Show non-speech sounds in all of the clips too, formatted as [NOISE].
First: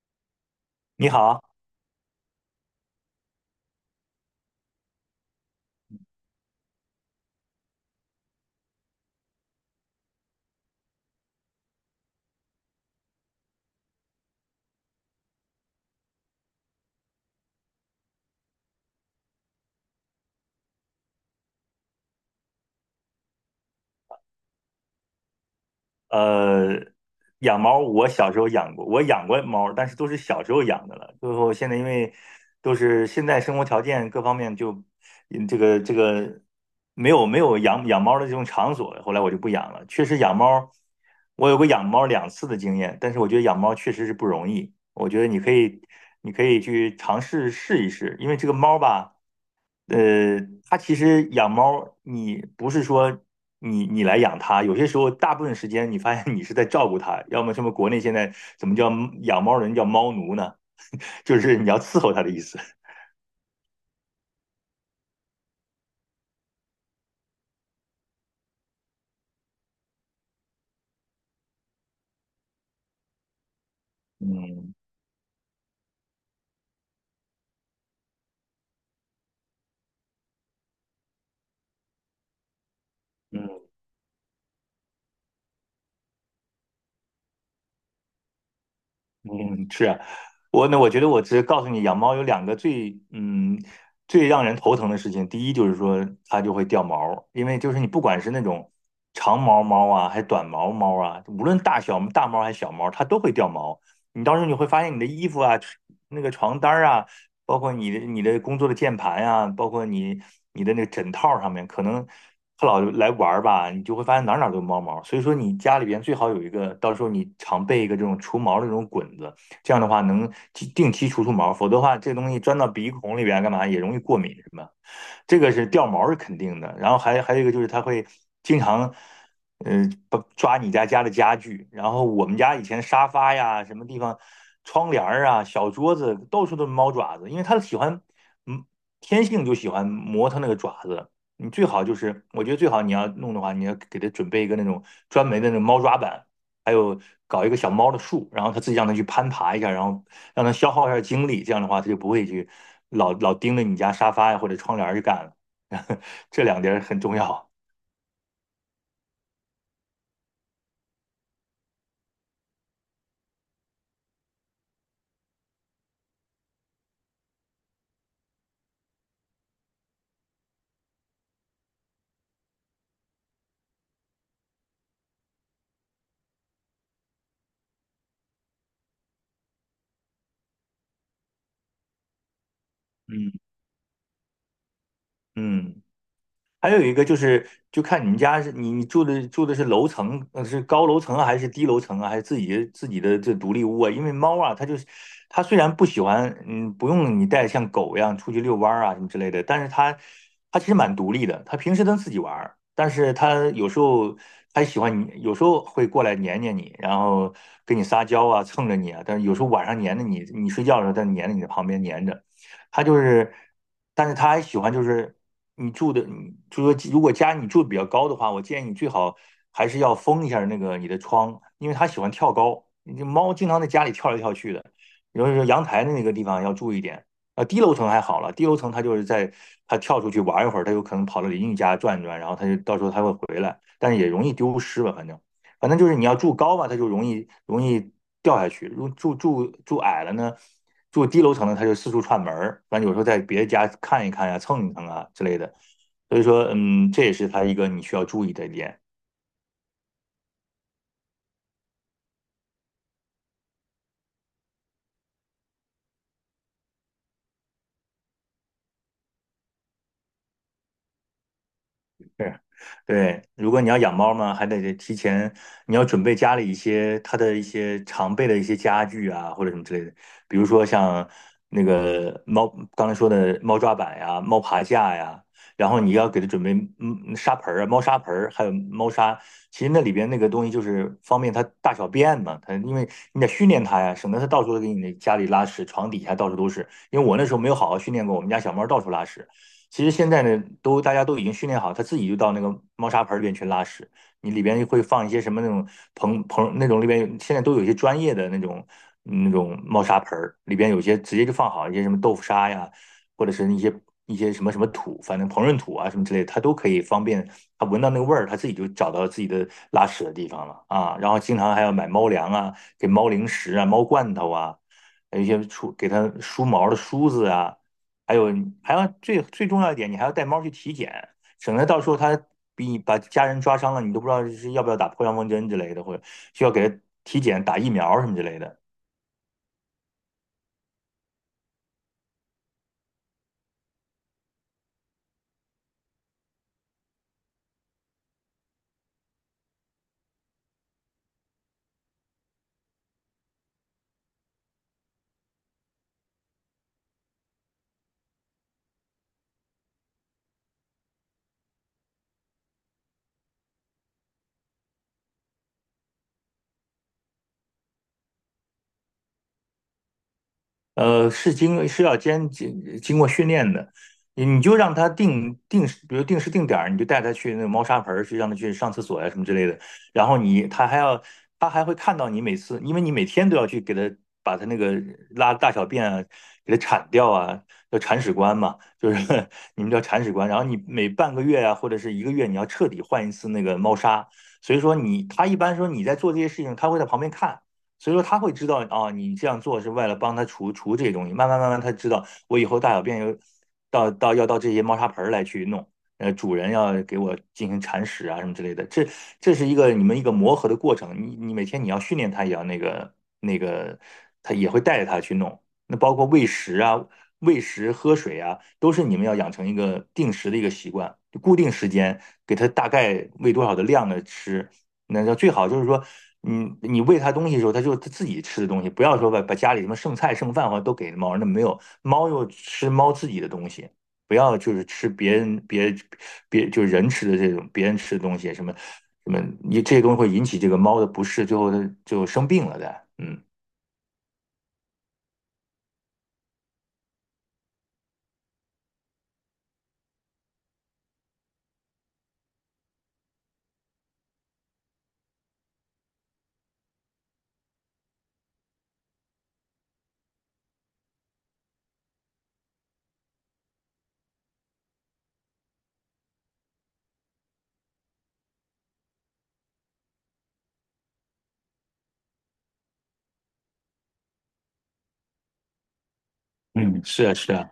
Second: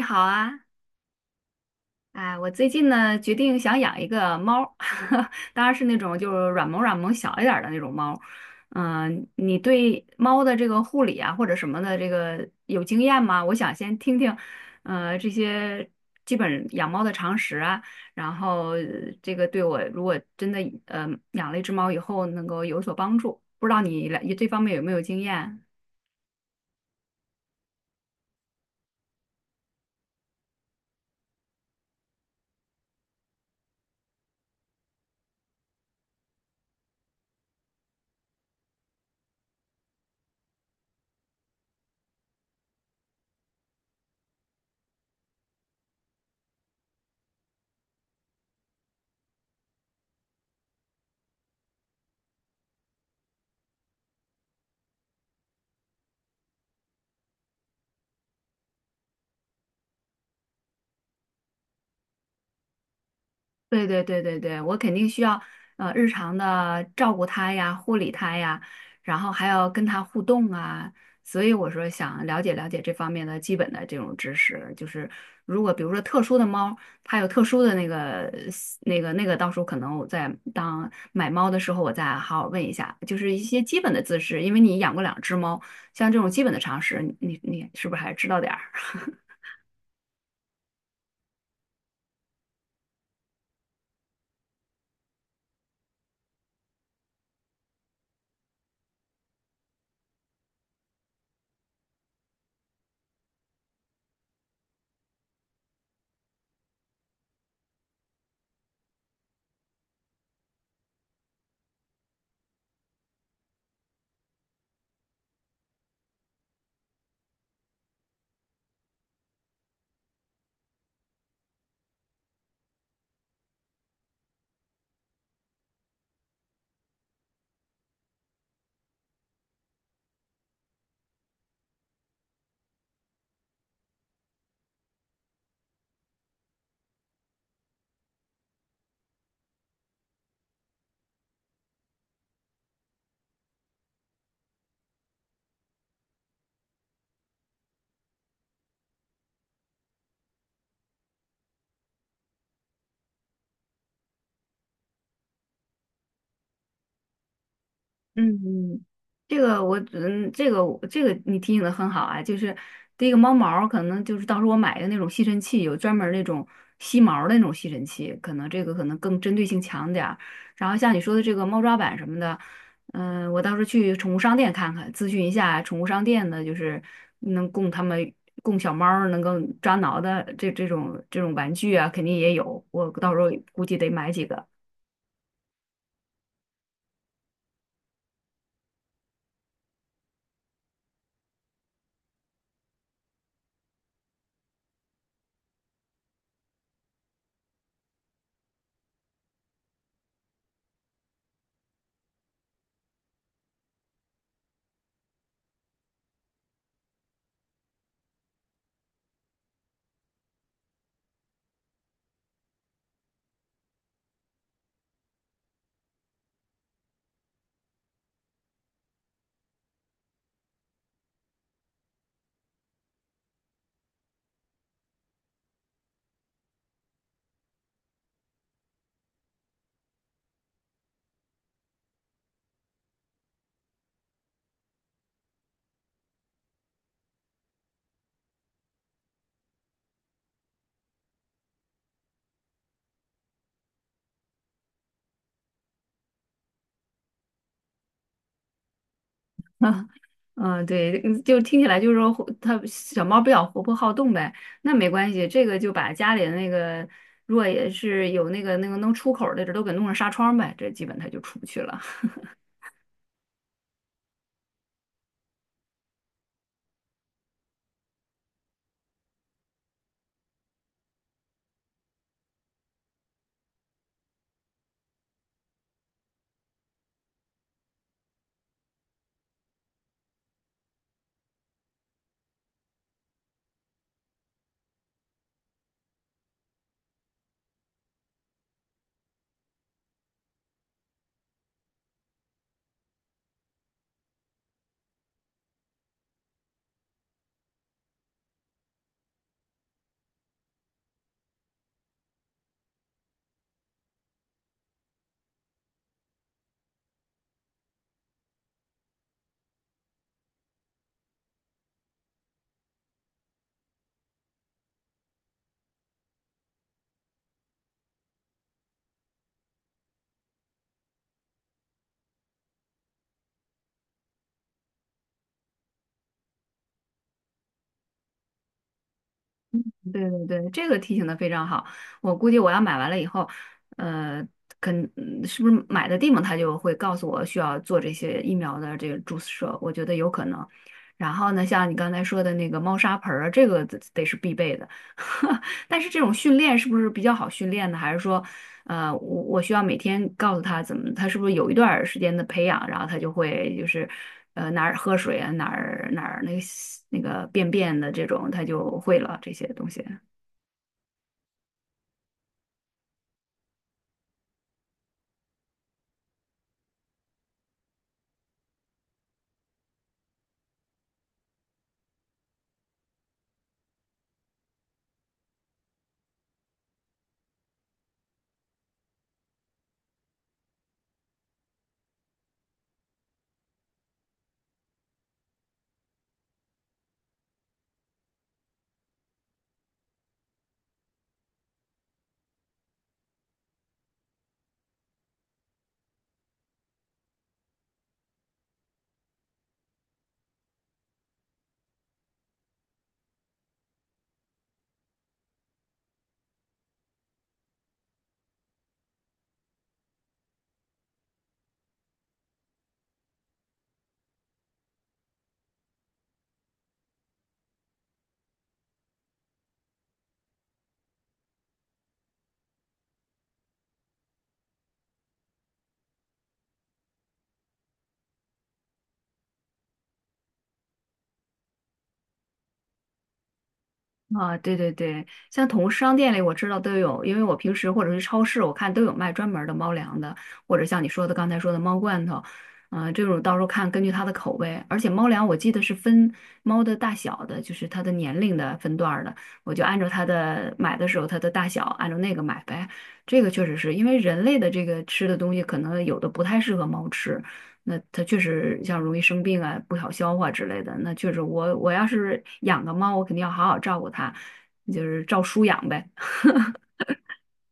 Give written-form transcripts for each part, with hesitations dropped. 你好啊。你好，哎，我最近呢决定想养一个猫儿，[LAUGHS] 当然是那种就是软萌软萌小一点儿的那种猫儿。嗯，你对猫的这个护理啊或者什么的这个有经验吗？我想先听听，这些基本养猫的常识啊。然后这个对我如果真的呃养了一只猫以后能够有所帮助，不知道你来这方面有没有经验？呃，养猫我小时候养过，我养过猫，但是都是小时候养的了。最后现在因为都是现在生活条件各方面就，这个没有养猫的这种场所，后来我就不养了。确实养猫，我有过养猫两次的经验，但是我觉得养猫确实是不容易。我觉得你可以去尝试试一试，因为这个猫吧。呃，它其实养猫，你不是说你来养它，有些时候大部分时间你发现你是在照顾它，要么什么国内现在怎么叫养猫人叫猫奴呢？[LAUGHS] 就是你要伺候它的意思。对对对对对，我肯定需要日常的照顾它呀、护理它呀，然后还要跟它互动啊。所以我说想了解了解这方面的基本的这种知识，嗯就是如果比如说特殊的猫，它有特殊的那个那个那个，到时候可能我在当买猫的时候，我再好好问一下，就是一嗯，些基本的姿势，因为你养过两只猫，像这种基本的常识，你是不是还知道点儿？嗯，是啊，我呢，我觉得我只是告诉你，养猫有两个最让人头疼的事情。第一就是说它就会掉毛，因为就是你不管是那种长毛猫啊，还短毛猫啊，无论大小大猫还是小猫，它都会掉毛。你到时候你会发现你的衣服啊、那个床单儿啊，包括你的工作的键盘呀，包括你的那个枕套上面，可能它老来玩儿吧，你就会发现哪儿哪儿都有猫毛。所以说，你家里边最好有一个，到时候你常备一个这种除毛的这种滚子，这样的话能定期除除毛，否则的话，这东西钻到鼻孔里边干嘛也容易过敏什么。这个是掉毛是肯定的。然后还有一个就是它会经常，把抓你家的家具。然后我们家以前沙发呀、什么地方、窗帘儿啊、小桌子到处都是猫爪子，因为它喜欢，嗯，天性就喜欢磨它那个爪子。你最好就是，我觉得最好你要弄的话，你要给它准备一个那种专门的那种猫抓板，还有搞一个小猫的树，然后它自己让它去攀爬一下，然后让他消耗一下精力，这样的话他就不会去老盯着你家沙发呀或者窗帘儿去干了。[LAUGHS] 这两点儿很重要。嗯，嗯，这个我嗯，这个我这个你提醒的很好啊，就是第一个猫毛儿可能就是到时候我买的那种吸尘器，有专门儿那种吸毛儿的那种吸尘器，可能这个可能更针对性强点儿。然后像你说的这个猫抓板什么的，嗯、我到时候去宠物商店看看，咨询一下宠物商店的，就是能供它们供小猫儿能够抓挠的这种玩具啊，肯定也有，我到时候嗯估计得买几个。嗯。还有一个就是，就看你们家是你住的是楼层，是高楼层啊，还是低楼层啊，还是自己的这独立屋啊？因为猫啊，它就是它虽然不喜欢，不用你带像狗一样出去遛弯儿啊什么之类的，但是它其实蛮独立的，它平时能自己玩儿，但是它有时候它喜欢你，有时候会过来黏黏你，然后跟你撒娇啊，蹭着你啊，但是有时候晚上黏着你，你睡觉的时候它黏着你的旁边黏着，他就是，但是他还喜欢就是你住的，你就说如果家你住的比较高的话，我建议你最好还是要封一下那个你的窗，因为它喜欢跳高，你这猫经常在家里跳来跳去的，尤其是阳台的那个地方要注意一点。啊，低楼层还好了，低楼层它就是在它跳出去玩一会儿，它有可能跑到邻居家转一转，然后它就到时候它会回来，但是也容易丢失吧，反正。反正就是你要住高嘛，它就容易掉下去；如住住住矮了呢，住低楼层的它就四处串门儿，反正有时候在别的家看一看呀、蹭一蹭啊之类的。所以说，这也是它一个你需要注意的点。嗯，对，嗯就听起来就是说活，它小猫比较活泼好动呗，那没关系，这个就把家里的那个，如果也是有那个能出口儿的，这都给弄上纱窗呗，这基本它就出不去了。是，对，如果你要养猫呢，还得提前，你要准备家里一些它的一些常备的一些家具啊，或者什么之类的，比如说像那个猫刚才说的猫抓板呀、猫爬架呀，然后你要给它准备沙盆儿啊、猫砂盆儿，还有猫砂。其实那里边那个东西就是方便它大小便嘛，它因为你得训练它呀，省得它到处都给你那家里拉屎，床底下到处都是。因为我那时候没有好好训练过，我们家小猫到处拉屎。其实现在呢，都大家都已经训练好，它自己就到那个猫砂盆里边去拉屎。你里边会放一些什么那种那种里边现在都有一些专业的那种猫砂盆儿，里边有些直接就放好一些什么豆腐砂呀，或者是一些什么什么土，反正膨润土啊什么之类的它都可以方便它闻到那个味儿，它自己就找到自己的拉屎的地方了啊。然后经常还要买猫粮啊，给猫零食啊，猫罐头啊，还有一些给它梳毛的梳子啊。还有你还要最重要一点，你还要带猫去体检，省得到时候它比你把家人抓伤了，你都不知道是要不要打破伤风针之类的，或者需要给它体检打疫苗什么之类的。对对对，这个提醒的非常好。我估计我要买完了以后，呃，是不是买的地方他就会告诉我需要做这些疫苗的这个注射，我觉得有可能。然后呢，像你刚才说的那个猫砂盆儿啊，这个得是必备的。[LAUGHS] 但是这种训练是不是比较好训练呢？还是说，我需要每天告诉他怎么，他是不是有一段儿时间的培养，然后他就会就是，哪儿喝水啊，哪儿那个那个便便的这种，他就会了这些东西。是要经过训练的，你就让他定时，比如定时定点儿，你就带他去那个猫砂盆儿去，让他去上厕所呀、什么之类的。然后你他还要他还会看到你每次，因为你每天都要去给他把他那个拉大小便啊，给他铲掉啊，叫铲屎官嘛，就是 [LAUGHS] 你们叫铲屎官。然后你每半个月啊，或者是一个月，你要彻底换一次那个猫砂。所以说你他一般说你在做这些事情，他会在旁边看。所以说他会知道啊，你这样做是为了帮他除除这些东西。慢慢慢慢，他知道我以后大小便有要到这些猫砂盆来去弄，主人要给我进行铲屎啊什么之类的。这是一个你们一个磨合的过程。你每天你要训练它，也要那个，他也会带着他去弄。那包括喂食啊、喝水啊，都是你们要养成一个定时的一个习惯，就固定时间给他大概喂多少的量的吃，那就最好就是说，你喂它东西的时候，它就它自己吃的东西，不要说把家里什么剩菜剩饭或者都给猫，那没有，猫又吃猫自己的东西，不要就是吃别人别别就是人吃的这种别人吃的东西，什么什么，你这些东西会引起这个猫的不适，最后它就生病了的。嗯，啊，对对对，像宠物商店里我知道都有，因为我平时或者是超市，我看都有卖专门儿的猫粮的，或者像你说的刚才说的猫罐头。嗯、这种到时候看根据它的口味，而且猫粮我记得是分猫的大小的，就是它的年龄的分段儿的，我就按照它的买的时候它的大小按照那个买呗。这个确实是因为人类的这个吃的东西，可能有的不太适合猫吃，那它确实像容易生病啊、不好消化之类的。那确实我，我要是养个猫，我肯定要好好照顾它，就是照书养呗。嗯，是啊，是啊。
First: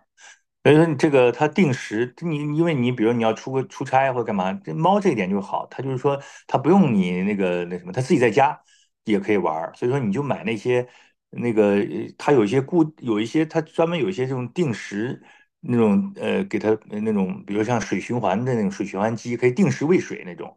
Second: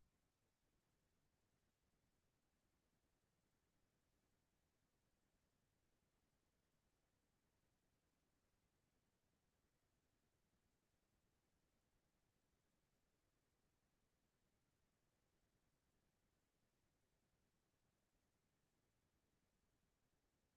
所以说你这个它定时，你因为你比如你要出差或者干嘛，这猫这一点就好，它就是说它不用你那个那什么，它自己在家也可以玩儿。所以说你就买那些那个，它有一些有一些它专门有一些这种定时那种给它那种，比如像水循环的那种水循环机，可以定时喂水那种。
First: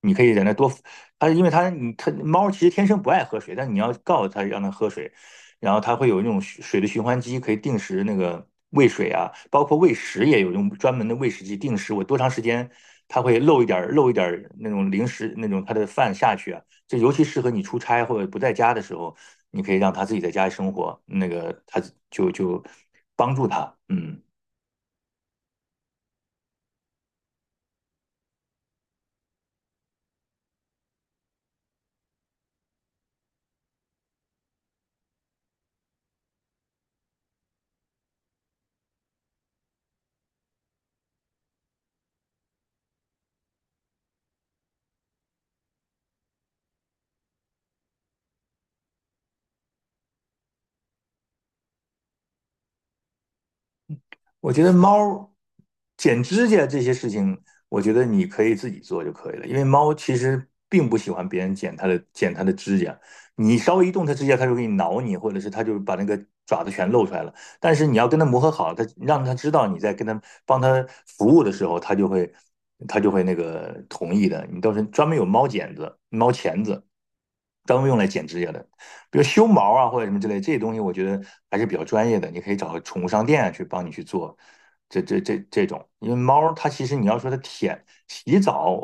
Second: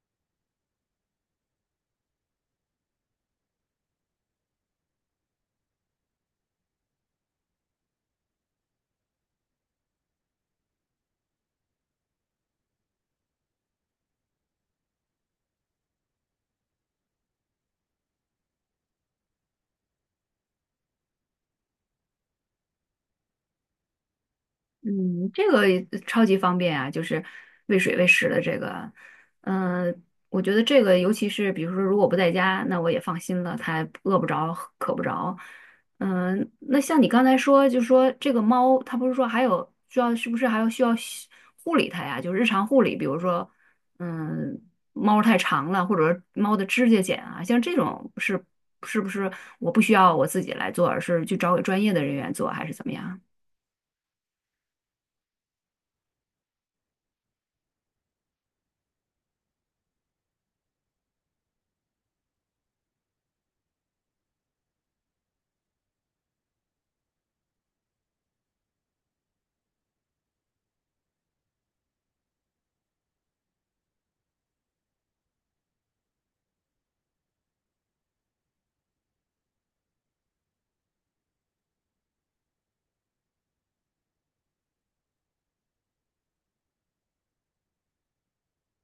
你可以在那多，它因为它你它猫其实天生不爱喝水，但你要告诉它让它喝水，然后它会有那种水的循环机，可以定时那个喂水啊，包括喂食也有用专门的喂食机定时，我多长时间它会漏一点儿那种零食那种它的饭下去啊，这尤其适合你出差或者不在家的时候，你可以让它自己在家里生活，那个它就帮助它，嗯。嗯，这个也超级方便啊，就是喂水喂食的这个，嗯、我觉得这个尤其是比如说如果不在家，那我也放心了，它饿不着，渴不着。嗯、那像你刚才说，就说这个猫，它不是说还有需要，是不是还要需要护理它呀？就是日常护理，比如说，嗯，猫太长了，或者说猫的指甲剪啊，像这种是是不是我不需要我自己来做，而是去找给专业的人员做，还是怎么样？我觉得猫剪指甲这些事情，我觉得你可以自己做就可以了，因为猫其实并不喜欢别人剪它的指甲，你稍微一动它指甲，它就给你挠你，或者是它就把那个爪子全露出来了。但是你要跟它磨合好，它让它知道你在跟它帮它服务的时候，它就会那个同意的。你到时候专门有猫剪子、猫钳子，专门用来剪指甲的。比如修毛啊或者什么之类，这些东西我觉得还是比较专业的，你可以找个宠物商店啊去帮你去做这种，因为猫它其实你要说它舔洗澡，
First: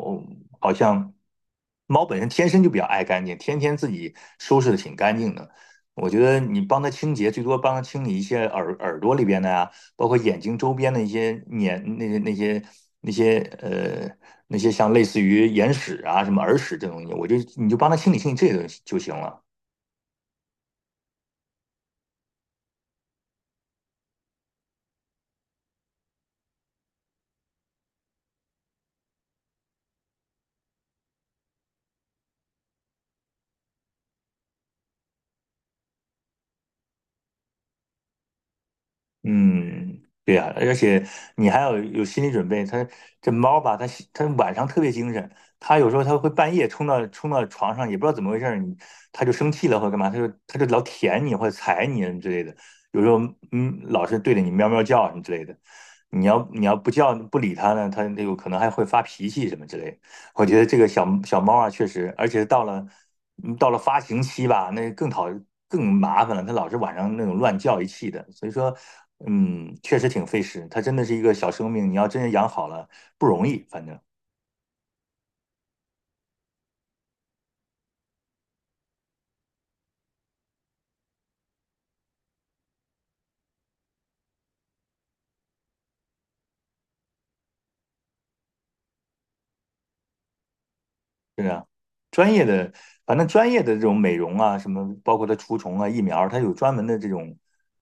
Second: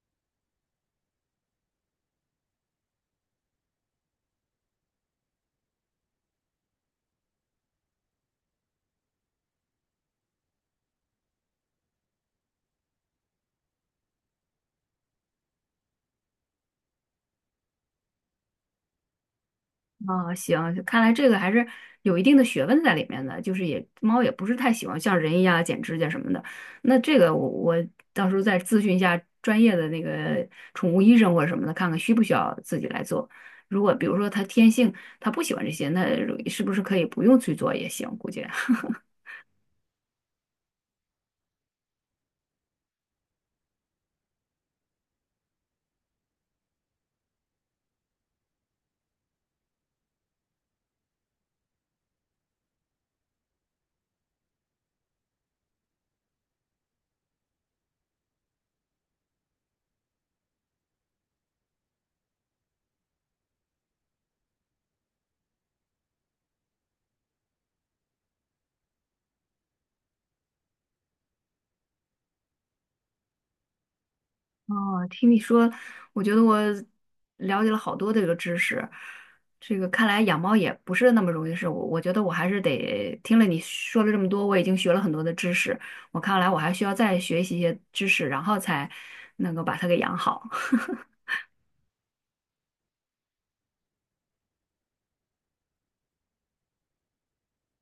好像猫本身天生就比较爱干净，天天自己收拾的挺干净的。我觉得你帮它清洁，最多帮它清理一些耳朵里边的呀、包括眼睛周边的一些粘那些呃那些像类似于眼屎啊什么耳屎这种东西，我就你就帮它清理清理这些东西就行了。啊，行，看来这个还是有一定的学问在里面的，就是也猫也不是太喜欢像人一样剪指甲什么的。那这个我到时候再咨询一下专业的那个宠物医生或者什么的，看看需不需要自己来做。如果比如说它天性它不喜欢这些，那是不是可以不用去做也行？估计。[LAUGHS] 嗯，对呀，而且你还要有心理准备。它这猫吧，它晚上特别精神，它有时候它会半夜冲到床上，也不知道怎么回事儿，你它就生气了或者干嘛，它就老舔你或者踩你之类的。有时候老是对着你喵喵叫什么之类的。你要不叫不理它呢，它有可能还会发脾气什么之类的。我觉得这个小猫啊，确实，而且到了发情期吧，那更麻烦了，它老是晚上那种乱叫一气的，所以说，确实挺费时。它真的是一个小生命，你要真是养好了不容易，反正。哦，听你说，我觉得我了解了好多这个知识。这个看来养猫也不是那么容易的事，我觉得我还是得听了你说了这么多，我已经学了很多的知识，我看来我还需要再学习一些知识，然后才能够把它给养好。[LAUGHS] 是啊，专业的，反正专业的这种美容啊，什么包括它除虫啊、疫苗，它有专门的这种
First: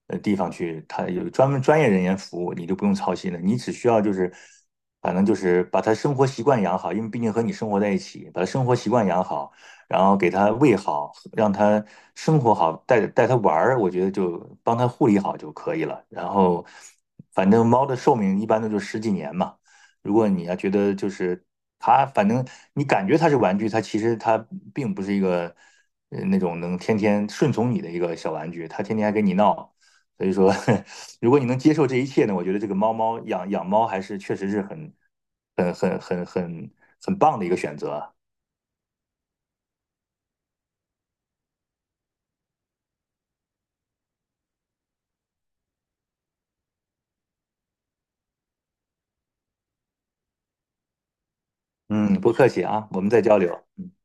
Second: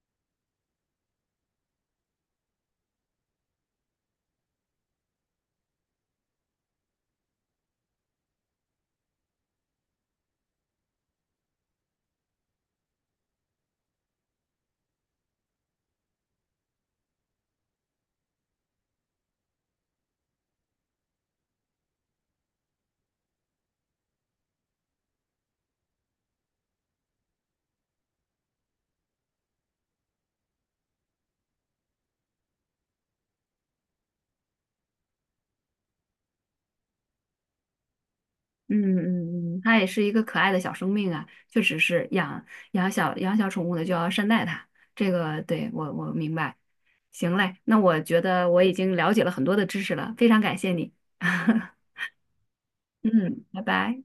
地方去，它有专门专业人员服务，你就不用操心了。你只需要就是，反正就是把它生活习惯养好，因为毕竟和你生活在一起，把它生活习惯养好，然后给它喂好，让它生活好，带带它玩儿，我觉得就帮它护理好就可以了。然后，反正猫的寿命一般都就十几年嘛。如果你要觉得就是它，反正你感觉它是玩具，它其实它并不是一个那种能天天顺从你的一个小玩具，它天天还跟你闹。所以说，[LAUGHS] 如果你能接受这一切呢，我觉得这个猫猫养养猫还是确实是很很很很很棒的一个选择。嗯嗯嗯，它也是一个可爱的小生命啊，确实是养小宠物的就要善待它，这个对我明白。行嘞，那我觉得我已经了解了很多的知识了，非常感谢你。[LAUGHS] 嗯，不客气啊，我们再交嗯，流。拜拜。